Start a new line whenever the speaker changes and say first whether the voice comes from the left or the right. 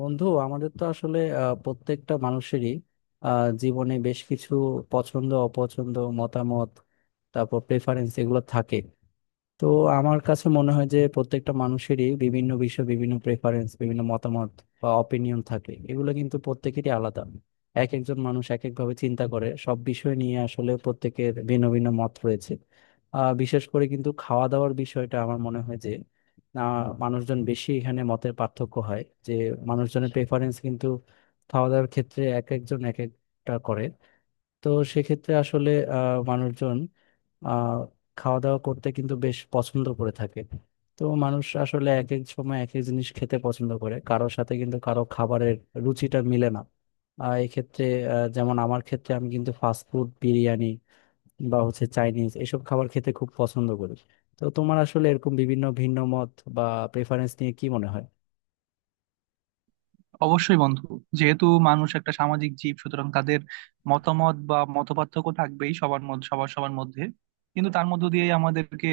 left: বন্ধু আমাদের তো আসলে প্রত্যেকটা মানুষেরই আহ, জীবনে বেশ কিছু পছন্দ অপছন্দ মতামত তারপর প্রেফারেন্স এগুলো থাকে। তো আমার কাছে মনে হয় যে প্রত্যেকটা মানুষেরই বিভিন্ন বিষয়ে বিভিন্ন প্রেফারেন্স বিভিন্ন মতামত বা অপিনিয়ন থাকে, এগুলো কিন্তু প্রত্যেকেরই আলাদা। এক একজন মানুষ এক একভাবে চিন্তা করে, সব বিষয় নিয়ে আসলে প্রত্যেকের ভিন্ন ভিন্ন মত রয়েছে। বিশেষ করে কিন্তু খাওয়া দাওয়ার বিষয়টা আমার মনে হয় যে মানুষজন বেশি এখানে মতের পার্থক্য হয়, যে মানুষজনের প্রেফারেন্স কিন্তু খাওয়া দাওয়ার ক্ষেত্রে এক একজন এক একটা করে। তো সেক্ষেত্রে আসলে মানুষজন আহ খাওয়া দাওয়া করতে কিন্তু বেশ পছন্দ করে থাকে। তো মানুষ আসলে এক এক সময় এক এক জিনিস খেতে পছন্দ করে, কারোর সাথে কিন্তু কারো খাবারের রুচিটা মিলে না। এক্ষেত্রে যেমন আমার ক্ষেত্রে আমি কিন্তু ফাস্ট ফুড, বিরিয়ানি বা হচ্ছে চাইনিজ এসব খাবার খেতে খুব পছন্দ করি। তো তোমার আসলে এরকম বিভিন্ন ভিন্ন মত বা প্রেফারেন্স নিয়ে কি মনে হয়?
right: অবশ্যই বন্ধু। যেহেতু মানুষ একটা সামাজিক জীব, সুতরাং তাদের মতামত বা মতপার্থক্য থাকবেই সবার মধ্যে, সবার সবার মধ্যে। কিন্তু তার মধ্য দিয়েই আমাদেরকে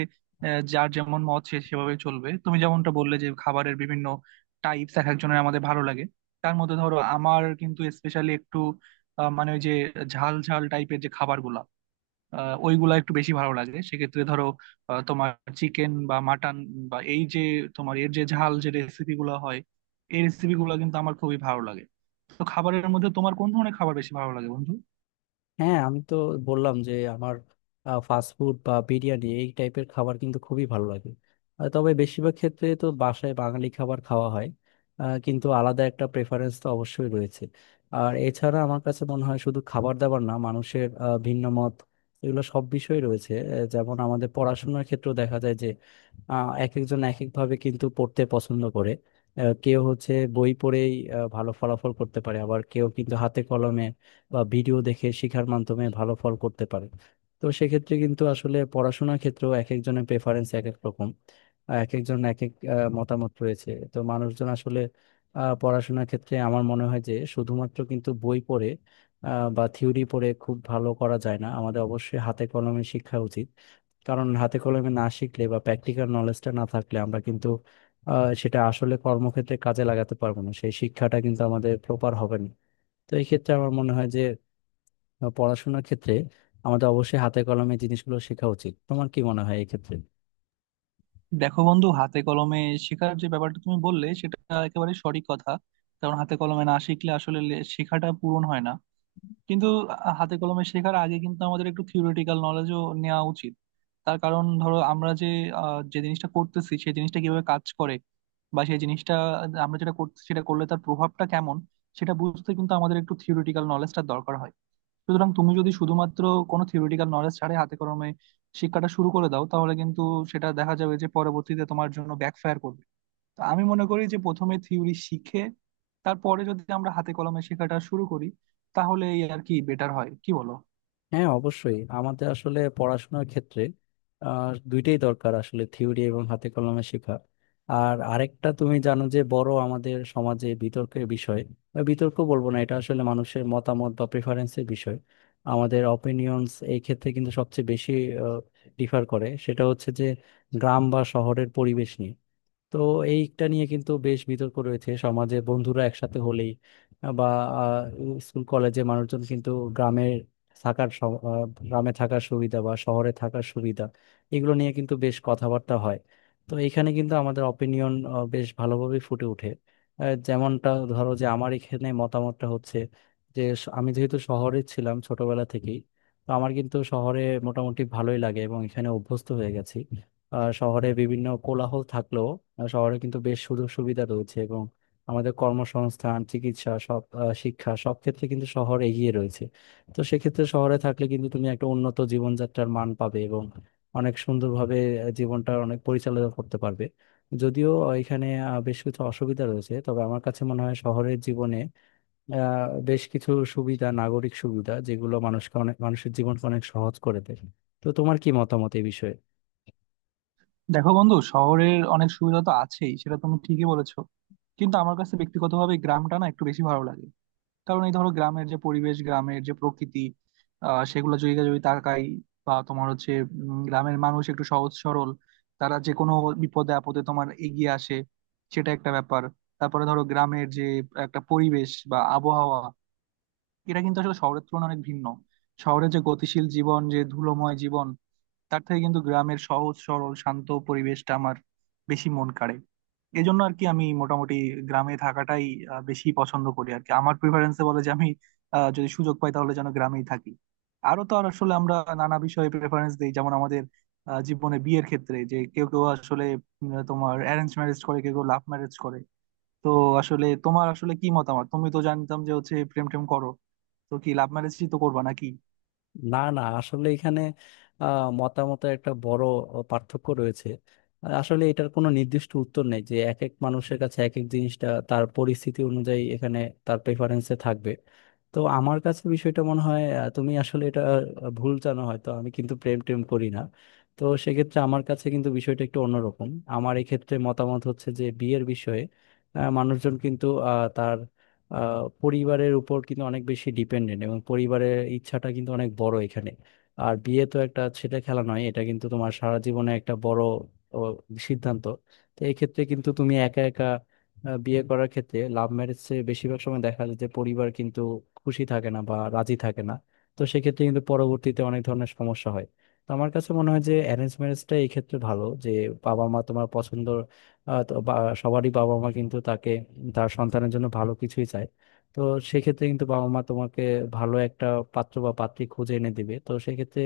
right: যার যেমন মত সে সেভাবে চলবে। তুমি যেমনটা বললে যে খাবারের বিভিন্ন টাইপস এক একজনের আমাদের ভালো লাগে। তার মধ্যে ধরো আমার কিন্তু স্পেশালি একটু মানে ওই যে ঝাল ঝাল টাইপের যে খাবারগুলা, ওইগুলা একটু বেশি ভালো লাগে। সেক্ষেত্রে ধরো তোমার চিকেন বা মাটন, বা এই যে তোমার এর যে ঝাল যে রেসিপি গুলো হয়, এই রেসিপি গুলো কিন্তু আমার খুবই ভালো লাগে। তো খাবারের মধ্যে তোমার কোন ধরনের খাবার বেশি ভালো লাগে বন্ধু?
left: হ্যাঁ, আমি তো বললাম যে আমার ফাস্ট ফুড বা বিরিয়ানি এই টাইপের খাবার কিন্তু খুবই ভালো লাগে। তবে বেশিরভাগ ক্ষেত্রে তো বাসায় বাঙালি খাবার খাওয়া হয়। কিন্তু আলাদা একটা প্রেফারেন্স তো অবশ্যই রয়েছে। আর এছাড়া আমার কাছে মনে হয় শুধু খাবার দাবার না, মানুষের ভিন্ন মত এগুলো সব বিষয়ে রয়েছে। যেমন আমাদের পড়াশোনার ক্ষেত্রেও দেখা যায় যে এক একজন এক একভাবে কিন্তু পড়তে পছন্দ করে। কেউ হচ্ছে বই পড়েই ভালো ফলাফল করতে পারে, আবার কেউ কিন্তু হাতে কলমে বা ভিডিও দেখে শেখার মাধ্যমে ভালো ফল করতে পারে। তো সেক্ষেত্রে কিন্তু আসলে পড়াশোনার ক্ষেত্রেও এক একজনের প্রেফারেন্স এক এক রকম, এক একজন এক এক মতামত রয়েছে। তো মানুষজন আসলে পড়াশোনার ক্ষেত্রে আমার মনে হয় যে শুধুমাত্র কিন্তু বই পড়ে বা থিওরি পড়ে খুব ভালো করা যায় না, আমাদের অবশ্যই হাতে কলমে শিক্ষা উচিত। কারণ হাতে কলমে না শিখলে বা প্র্যাকটিক্যাল নলেজটা না থাকলে আমরা কিন্তু সেটা আসলে কর্মক্ষেত্রে কাজে লাগাতে পারবো না, সেই শিক্ষাটা কিন্তু আমাদের প্রপার হবে না। তো এই ক্ষেত্রে আমার মনে হয় যে বা পড়াশোনার ক্ষেত্রে আমাদের অবশ্যই হাতে কলমে জিনিসগুলো শেখা উচিত। তোমার কি মনে হয় এক্ষেত্রে?
right: দেখো বন্ধু, হাতে কলমে শেখার যে ব্যাপারটা তুমি বললে সেটা একেবারে সঠিক কথা। কারণ হাতে কলমে না শিখলে আসলে শেখাটা পূরণ হয় না। কিন্তু হাতে কলমে শেখার আগে কিন্তু আমাদের একটু থিওরিটিক্যাল নলেজও নেওয়া উচিত। তার কারণ ধরো আমরা যে যে জিনিসটা করতেছি সেই জিনিসটা কিভাবে কাজ করে, বা সেই জিনিসটা আমরা যেটা করছি সেটা করলে তার প্রভাবটা কেমন, সেটা বুঝতে কিন্তু আমাদের একটু থিওরিটিক্যাল নলেজটা দরকার হয়। সুতরাং তুমি যদি শুধুমাত্র কোনো থিওরিটিক্যাল নলেজ ছাড়াই হাতে কলমে শিক্ষাটা শুরু করে দাও, তাহলে কিন্তু সেটা দেখা যাবে যে পরবর্তীতে তোমার জন্য ব্যাকফায়ার করবে। তো আমি মনে করি যে প্রথমে থিওরি শিখে তারপরে যদি আমরা হাতে কলমে শেখাটা শুরু করি তাহলে এই আর কি বেটার হয়, কি বলো?
left: হ্যাঁ অবশ্যই, আমাদের আসলে পড়াশোনার ক্ষেত্রে দুইটাই দরকার, আসলে থিওরি এবং হাতে কলমে শেখা। আর আরেকটা তুমি জানো যে বড় আমাদের সমাজে বিতর্কের বিষয়, বা বিতর্ক বলবো না, এটা আসলে মানুষের মতামত বা প্রেফারেন্সের বিষয়, আমাদের অপিনিয়ন্স। এই ক্ষেত্রে কিন্তু সবচেয়ে বেশি ডিফার করে, সেটা হচ্ছে যে গ্রাম বা শহরের পরিবেশ নিয়ে। তো এইটা নিয়ে কিন্তু বেশ বিতর্ক রয়েছে সমাজে, বন্ধুরা একসাথে হলেই আহ, বা আহ, স্কুল কলেজে মানুষজন কিন্তু গ্রামের গ্রামে থাকার সুবিধা বা শহরে থাকার সুবিধা এগুলো নিয়ে কিন্তু বেশ কথাবার্তা হয়। তো এখানে কিন্তু আমাদের অপিনিয়ন বেশ ভালোভাবে ফুটে ওঠে। যেমনটা ধরো যে আমার এখানে মতামতটা হচ্ছে যে আমি যেহেতু শহরে ছিলাম ছোটবেলা থেকেই, তো আমার কিন্তু শহরে মোটামুটি ভালোই লাগে এবং এখানে অভ্যস্ত হয়ে গেছি। শহরে বিভিন্ন কোলাহল থাকলেও শহরে কিন্তু বেশ সুযোগ সুবিধা রয়েছে এবং আমাদের কর্মসংস্থান, চিকিৎসা, সব শিক্ষা, সব ক্ষেত্রে কিন্তু শহর এগিয়ে রয়েছে। তো সেক্ষেত্রে শহরে থাকলে কিন্তু তুমি একটা উন্নত জীবনযাত্রার মান পাবে এবং অনেক সুন্দরভাবে জীবনটা অনেক পরিচালনা করতে পারবে। যদিও এখানে বেশ কিছু অসুবিধা রয়েছে, তবে আমার কাছে মনে হয় শহরের জীবনে বেশ কিছু সুবিধা, নাগরিক সুবিধা যেগুলো মানুষকে অনেক, মানুষের জীবনকে অনেক সহজ করে দেয়। তো তোমার কি মতামত এই বিষয়ে?
right: দেখো বন্ধু, শহরের অনেক সুবিধা তো আছেই, সেটা তুমি ঠিকই বলেছো। কিন্তু আমার কাছে ব্যক্তিগতভাবে গ্রামটা না একটু বেশি ভালো লাগে। কারণ এই ধরো গ্রামের যে পরিবেশ, গ্রামের যে প্রকৃতি, সেগুলো যদি যদি তাকাই। বা তোমার হচ্ছে গ্রামের মানুষ একটু সহজ সরল। তারা যে কোনো বিপদে আপদে তোমার এগিয়ে আসে, সেটা একটা ব্যাপার। তারপরে ধরো গ্রামের যে একটা পরিবেশ বা আবহাওয়া, এটা কিন্তু আসলে শহরের তুলনায় অনেক ভিন্ন। শহরে যে গতিশীল জীবন, যে ধুলোময় জীবন, তার থেকে কিন্তু গ্রামের সহজ সরল শান্ত পরিবেশটা আমার বেশি মন কাড়ে। এই জন্য আর কি আমি মোটামুটি গ্রামে থাকাটাই বেশি পছন্দ করি আর কি। আমার প্রিফারেন্সে বলে যে আমি যদি সুযোগ পাই তাহলে যেন গ্রামেই থাকি। আরো তো আর আসলে আমরা নানা বিষয়ে প্রেফারেন্স দিই, যেমন আমাদের জীবনে বিয়ের ক্ষেত্রে যে কেউ কেউ আসলে তোমার অ্যারেঞ্জ ম্যারেজ করে, কেউ কেউ লাভ ম্যারেজ করে। তো আসলে তোমার আসলে কি মতামত? তুমি তো জানতাম যে হচ্ছে প্রেম টেম করো, তো কি লাভ ম্যারেজই তো করবা নাকি?
left: না না, আসলে এখানে মতামতের একটা বড় পার্থক্য রয়েছে। আসলে এটার কোনো নির্দিষ্ট উত্তর নেই, যে এক এক মানুষের কাছে এক এক জিনিসটা তার পরিস্থিতি অনুযায়ী এখানে তার প্রেফারেন্সে থাকবে। তো আমার কাছে বিষয়টা মনে হয় তুমি আসলে এটা ভুল জানো, হয়তো আমি কিন্তু প্রেম টেম করি না। তো সেক্ষেত্রে আমার কাছে কিন্তু বিষয়টা একটু অন্যরকম। আমার এক্ষেত্রে মতামত হচ্ছে যে বিয়ের বিষয়ে মানুষজন কিন্তু তার পরিবারের উপর কিন্তু অনেক বেশি ডিপেন্ডেন্ট, এবং পরিবারের ইচ্ছাটা কিন্তু অনেক বড় এখানে। আর বিয়ে তো একটা ছেলে খেলা নয়, এটা কিন্তু তোমার সারা জীবনে একটা বড় ও, সিদ্ধান্ত। তো এক্ষেত্রে কিন্তু তুমি একা একা বিয়ে করার ক্ষেত্রে, লাভ ম্যারেজে বেশিরভাগ সময় দেখা যায় যে পরিবার কিন্তু খুশি থাকে না বা রাজি থাকে না। তো সেক্ষেত্রে কিন্তু পরবর্তীতে অনেক ধরনের সমস্যা হয়। তো আমার কাছে মনে হয় যে অ্যারেঞ্জ ম্যারেজটা এই ক্ষেত্রে ভালো, যে বাবা মা তোমার পছন্দ আহ, তো বা- সবারই বাবা মা কিন্তু তাকে, তার সন্তানের জন্য ভালো কিছুই চায়। তো সেক্ষেত্রে কিন্তু বাবা মা তোমাকে ভালো একটা পাত্র বা পাত্রী খুঁজে এনে দিবে। তো সেক্ষেত্রে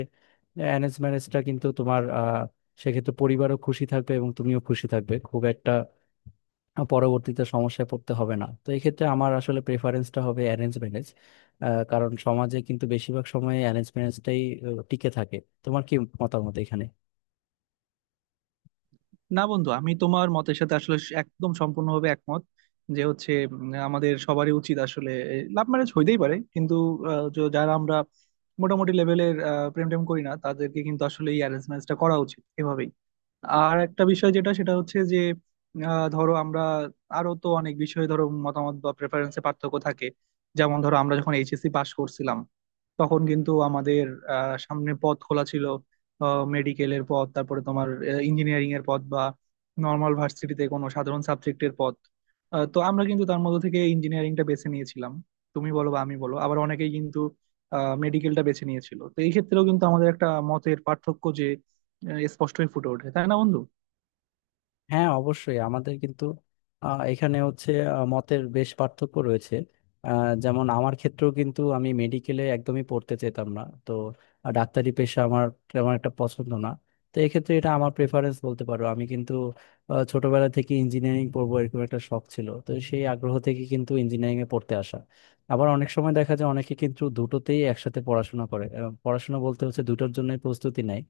left: অ্যারেঞ্জ ম্যারেজটা কিন্তু তোমার সেক্ষেত্রে পরিবারও খুশি থাকবে এবং তুমিও খুশি থাকবে, খুব একটা পরবর্তীতে সমস্যায় পড়তে হবে না। তো এক্ষেত্রে আমার আসলে প্রেফারেন্সটা হবে অ্যারেঞ্জ ম্যারেজ, কারণ সমাজে কিন্তু বেশিরভাগ সময় অ্যারেঞ্জ ম্যারেজটাই টিকে থাকে। তোমার কি মতামত এখানে?
right: না বন্ধু, আমি তোমার মতের সাথে আসলে একদম সম্পূর্ণভাবে একমত। যে হচ্ছে আমাদের সবারই উচিত আসলে, লাভ ম্যারেজ হইতেই পারে, কিন্তু যারা আমরা মোটামুটি লেভেলের প্রেম টেম করি না তাদেরকে কিন্তু আসলে এই অ্যারেঞ্জ ম্যারেজটা করা উচিত এভাবেই। আর একটা বিষয় যেটা সেটা হচ্ছে যে ধরো আমরা আরো তো অনেক বিষয়ে ধরো মতামত বা প্রেফারেন্সে পার্থক্য থাকে। যেমন ধরো আমরা যখন এইচএসসি পাশ করছিলাম, তখন কিন্তু আমাদের সামনে পথ খোলা ছিল, মেডিকেলের পথ, তারপরে তোমার ইঞ্জিনিয়ারিং এর পথ, বা নর্মাল ভার্সিটিতে কোনো সাধারণ সাবজেক্টের পথ। তো আমরা কিন্তু তার মধ্যে থেকে ইঞ্জিনিয়ারিংটা বেছে নিয়েছিলাম, তুমি বলো বা আমি বলো। আবার অনেকেই কিন্তু মেডিকেলটা বেছে নিয়েছিল। তো এই ক্ষেত্রেও কিন্তু আমাদের একটা মতের পার্থক্য যে স্পষ্টই ফুটে ওঠে, তাই না বন্ধু?
left: হ্যাঁ অবশ্যই, আমাদের কিন্তু এখানে হচ্ছে মতের বেশ পার্থক্য রয়েছে। আহ, যেমন আমার ক্ষেত্রেও কিন্তু আমি মেডিকেলে একদমই পড়তে চেতাম না। তো ডাক্তারি পেশা আমার তেমন একটা পছন্দ না। তো এক্ষেত্রে এটা আমার প্রেফারেন্স বলতে পারো, আমি কিন্তু ছোটবেলা থেকে ইঞ্জিনিয়ারিং পড়বো এরকম একটা শখ ছিল। তো সেই আগ্রহ থেকে কিন্তু ইঞ্জিনিয়ারিং এ পড়তে আসা। আবার অনেক সময় দেখা যায় অনেকে কিন্তু দুটোতেই একসাথে পড়াশোনা করে, পড়াশোনা বলতে হচ্ছে দুটোর জন্য প্রস্তুতি নেয়।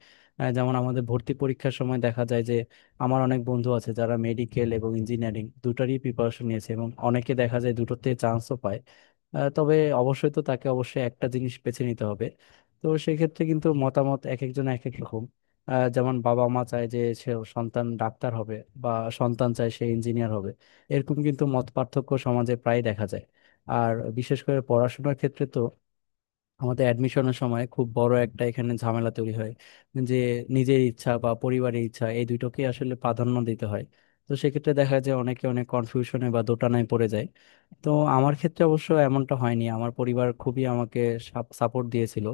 left: যেমন আমাদের ভর্তি পরীক্ষার সময় দেখা যায় যে আমার অনেক বন্ধু আছে যারা মেডিকেল এবং ইঞ্জিনিয়ারিং দুটারই প্রিপারেশন নিয়েছে, এবং অনেকে দেখা যায় দুটোতে চান্সও পায়। তবে অবশ্যই তো তাকে অবশ্যই একটা জিনিস বেছে নিতে হবে। তো সেক্ষেত্রে কিন্তু মতামত এক একজন এক এক রকম। যেমন বাবা মা চায় যে সে সন্তান ডাক্তার হবে, বা সন্তান চায় সে ইঞ্জিনিয়ার হবে। এরকম কিন্তু মত পার্থক্য সমাজে প্রায় দেখা যায়। আর বিশেষ করে পড়াশোনার ক্ষেত্রে তো আমাদের অ্যাডমিশনের সময় খুব বড় একটা এখানে ঝামেলা তৈরি হয়, যে নিজের ইচ্ছা বা পরিবারের ইচ্ছা এই দুটোকে আসলে প্রাধান্য দিতে হয়। তো সেক্ষেত্রে দেখা যায় অনেকে অনেক কনফিউশনে বা দোটানায় পড়ে যায়। তো আমার ক্ষেত্রে অবশ্য এমনটা হয়নি, আমার পরিবার খুবই আমাকে সাপোর্ট দিয়েছিল।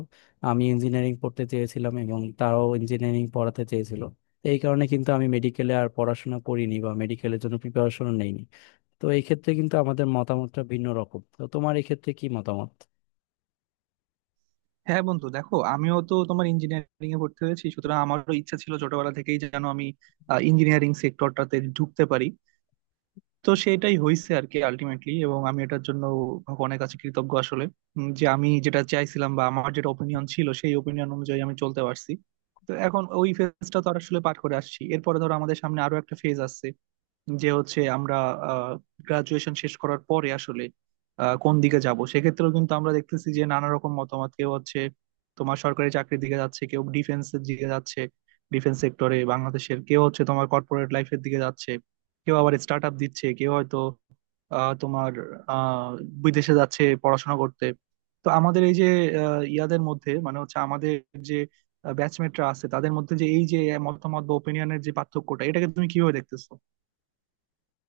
left: আমি ইঞ্জিনিয়ারিং পড়তে চেয়েছিলাম এবং তারাও ইঞ্জিনিয়ারিং পড়াতে চেয়েছিল। তো এই কারণে কিন্তু আমি মেডিকেলে আর পড়াশোনা করিনি বা মেডিকেলের জন্য প্রিপারেশন নেইনি। তো এই ক্ষেত্রে কিন্তু আমাদের মতামতটা ভিন্ন রকম। তো তোমার এই ক্ষেত্রে কি মতামত?
right: হ্যাঁ বন্ধু, দেখো আমিও তো তোমার ইঞ্জিনিয়ারিং এ ভর্তি হয়েছি, সুতরাং আমারও ইচ্ছা ছিল ছোটবেলা থেকেই যেন আমি ইঞ্জিনিয়ারিং সেক্টরটাতে ঢুকতে পারি। তো সেটাই হয়েছে আর কি আলটিমেটলি, এবং আমি এটার জন্য ভগবানের কাছে কৃতজ্ঞ আসলে। যে আমি যেটা চাইছিলাম বা আমার যেটা ওপিনিয়ন ছিল সেই ওপিনিয়ন অনুযায়ী আমি চলতে পারছি। তো এখন ওই ফেজটা তো আর আসলে পার করে আসছি। এরপরে ধরো আমাদের সামনে আরো একটা ফেজ আসছে, যে হচ্ছে আমরা গ্রাজুয়েশন শেষ করার পরে আসলে কোন দিকে যাব। সেক্ষেত্রেও কিন্তু আমরা দেখতেছি যে নানা রকম মতামত। কেউ হচ্ছে তোমার সরকারি চাকরির দিকে যাচ্ছে, কেউ ডিফেন্সের দিকে যাচ্ছে, ডিফেন্স সেক্টরে বাংলাদেশের, কেউ হচ্ছে তোমার কর্পোরেট লাইফের দিকে যাচ্ছে, কেউ আবার স্টার্ট আপ দিচ্ছে, কেউ হয়তো তোমার আহ, বিদেশে যাচ্ছে পড়াশোনা করতে। তো আমাদের এই যে ইয়াদের মধ্যে মানে হচ্ছে আমাদের যে ব্যাচমেটরা আছে তাদের মধ্যে যে এই যে মতামত বা ওপিনিয়নের যে পার্থক্যটা, এটাকে তুমি কিভাবে দেখতেছো?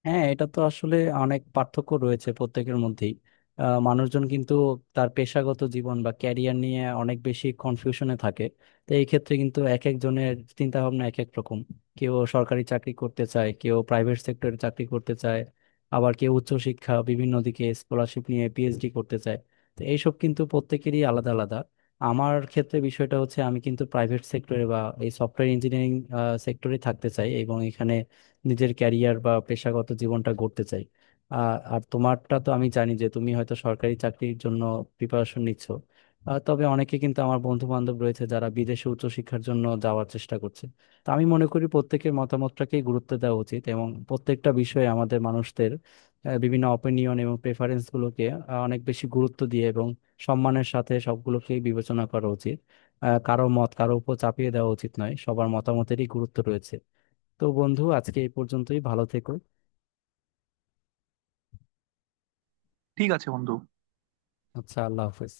left: হ্যাঁ এটা তো আসলে অনেক পার্থক্য রয়েছে প্রত্যেকের মধ্যেই। মানুষজন কিন্তু তার পেশাগত জীবন বা ক্যারিয়ার নিয়ে অনেক বেশি কনফিউশনে থাকে। তো এই ক্ষেত্রে কিন্তু এক একজনের চিন্তা ভাবনা এক এক রকম। কেউ সরকারি চাকরি করতে চায়, কেউ প্রাইভেট সেক্টরে চাকরি করতে চায়, আবার কেউ উচ্চশিক্ষা বিভিন্ন দিকে স্কলারশিপ নিয়ে পিএইচডি করতে চায়। তো এইসব কিন্তু প্রত্যেকেরই আলাদা আলাদা। আমার ক্ষেত্রে বিষয়টা হচ্ছে আমি কিন্তু প্রাইভেট সেক্টরে বা এই সফটওয়্যার ইঞ্জিনিয়ারিং সেক্টরে থাকতে চাই, এবং এখানে নিজের ক্যারিয়ার বা পেশাগত জীবনটা গড়তে চাই। আর আর তোমারটা তো আমি জানি যে তুমি হয়তো সরকারি চাকরির জন্য প্রিপারেশন নিচ্ছ। তবে অনেকে কিন্তু আমার বন্ধু বান্ধব রয়েছে যারা বিদেশে উচ্চশিক্ষার জন্য যাওয়ার চেষ্টা করছে। তো আমি মনে করি প্রত্যেকের মতামতটাকেই গুরুত্ব দেওয়া উচিত, এবং প্রত্যেকটা বিষয়ে আমাদের মানুষদের বিভিন্ন অপিনিয়ন এবং প্রেফারেন্স গুলোকে অনেক বেশি গুরুত্ব দিয়ে এবং সম্মানের সাথে সবগুলোকেই বিবেচনা করা উচিত। কারো মত কারো উপর চাপিয়ে দেওয়া উচিত নয়, সবার মতামতেরই গুরুত্ব রয়েছে। তো বন্ধু, আজকে এই পর্যন্তই, ভালো থেকো।
right: ঠিক আছে বন্ধু।
left: আচ্ছা, আল্লাহ হাফেজ।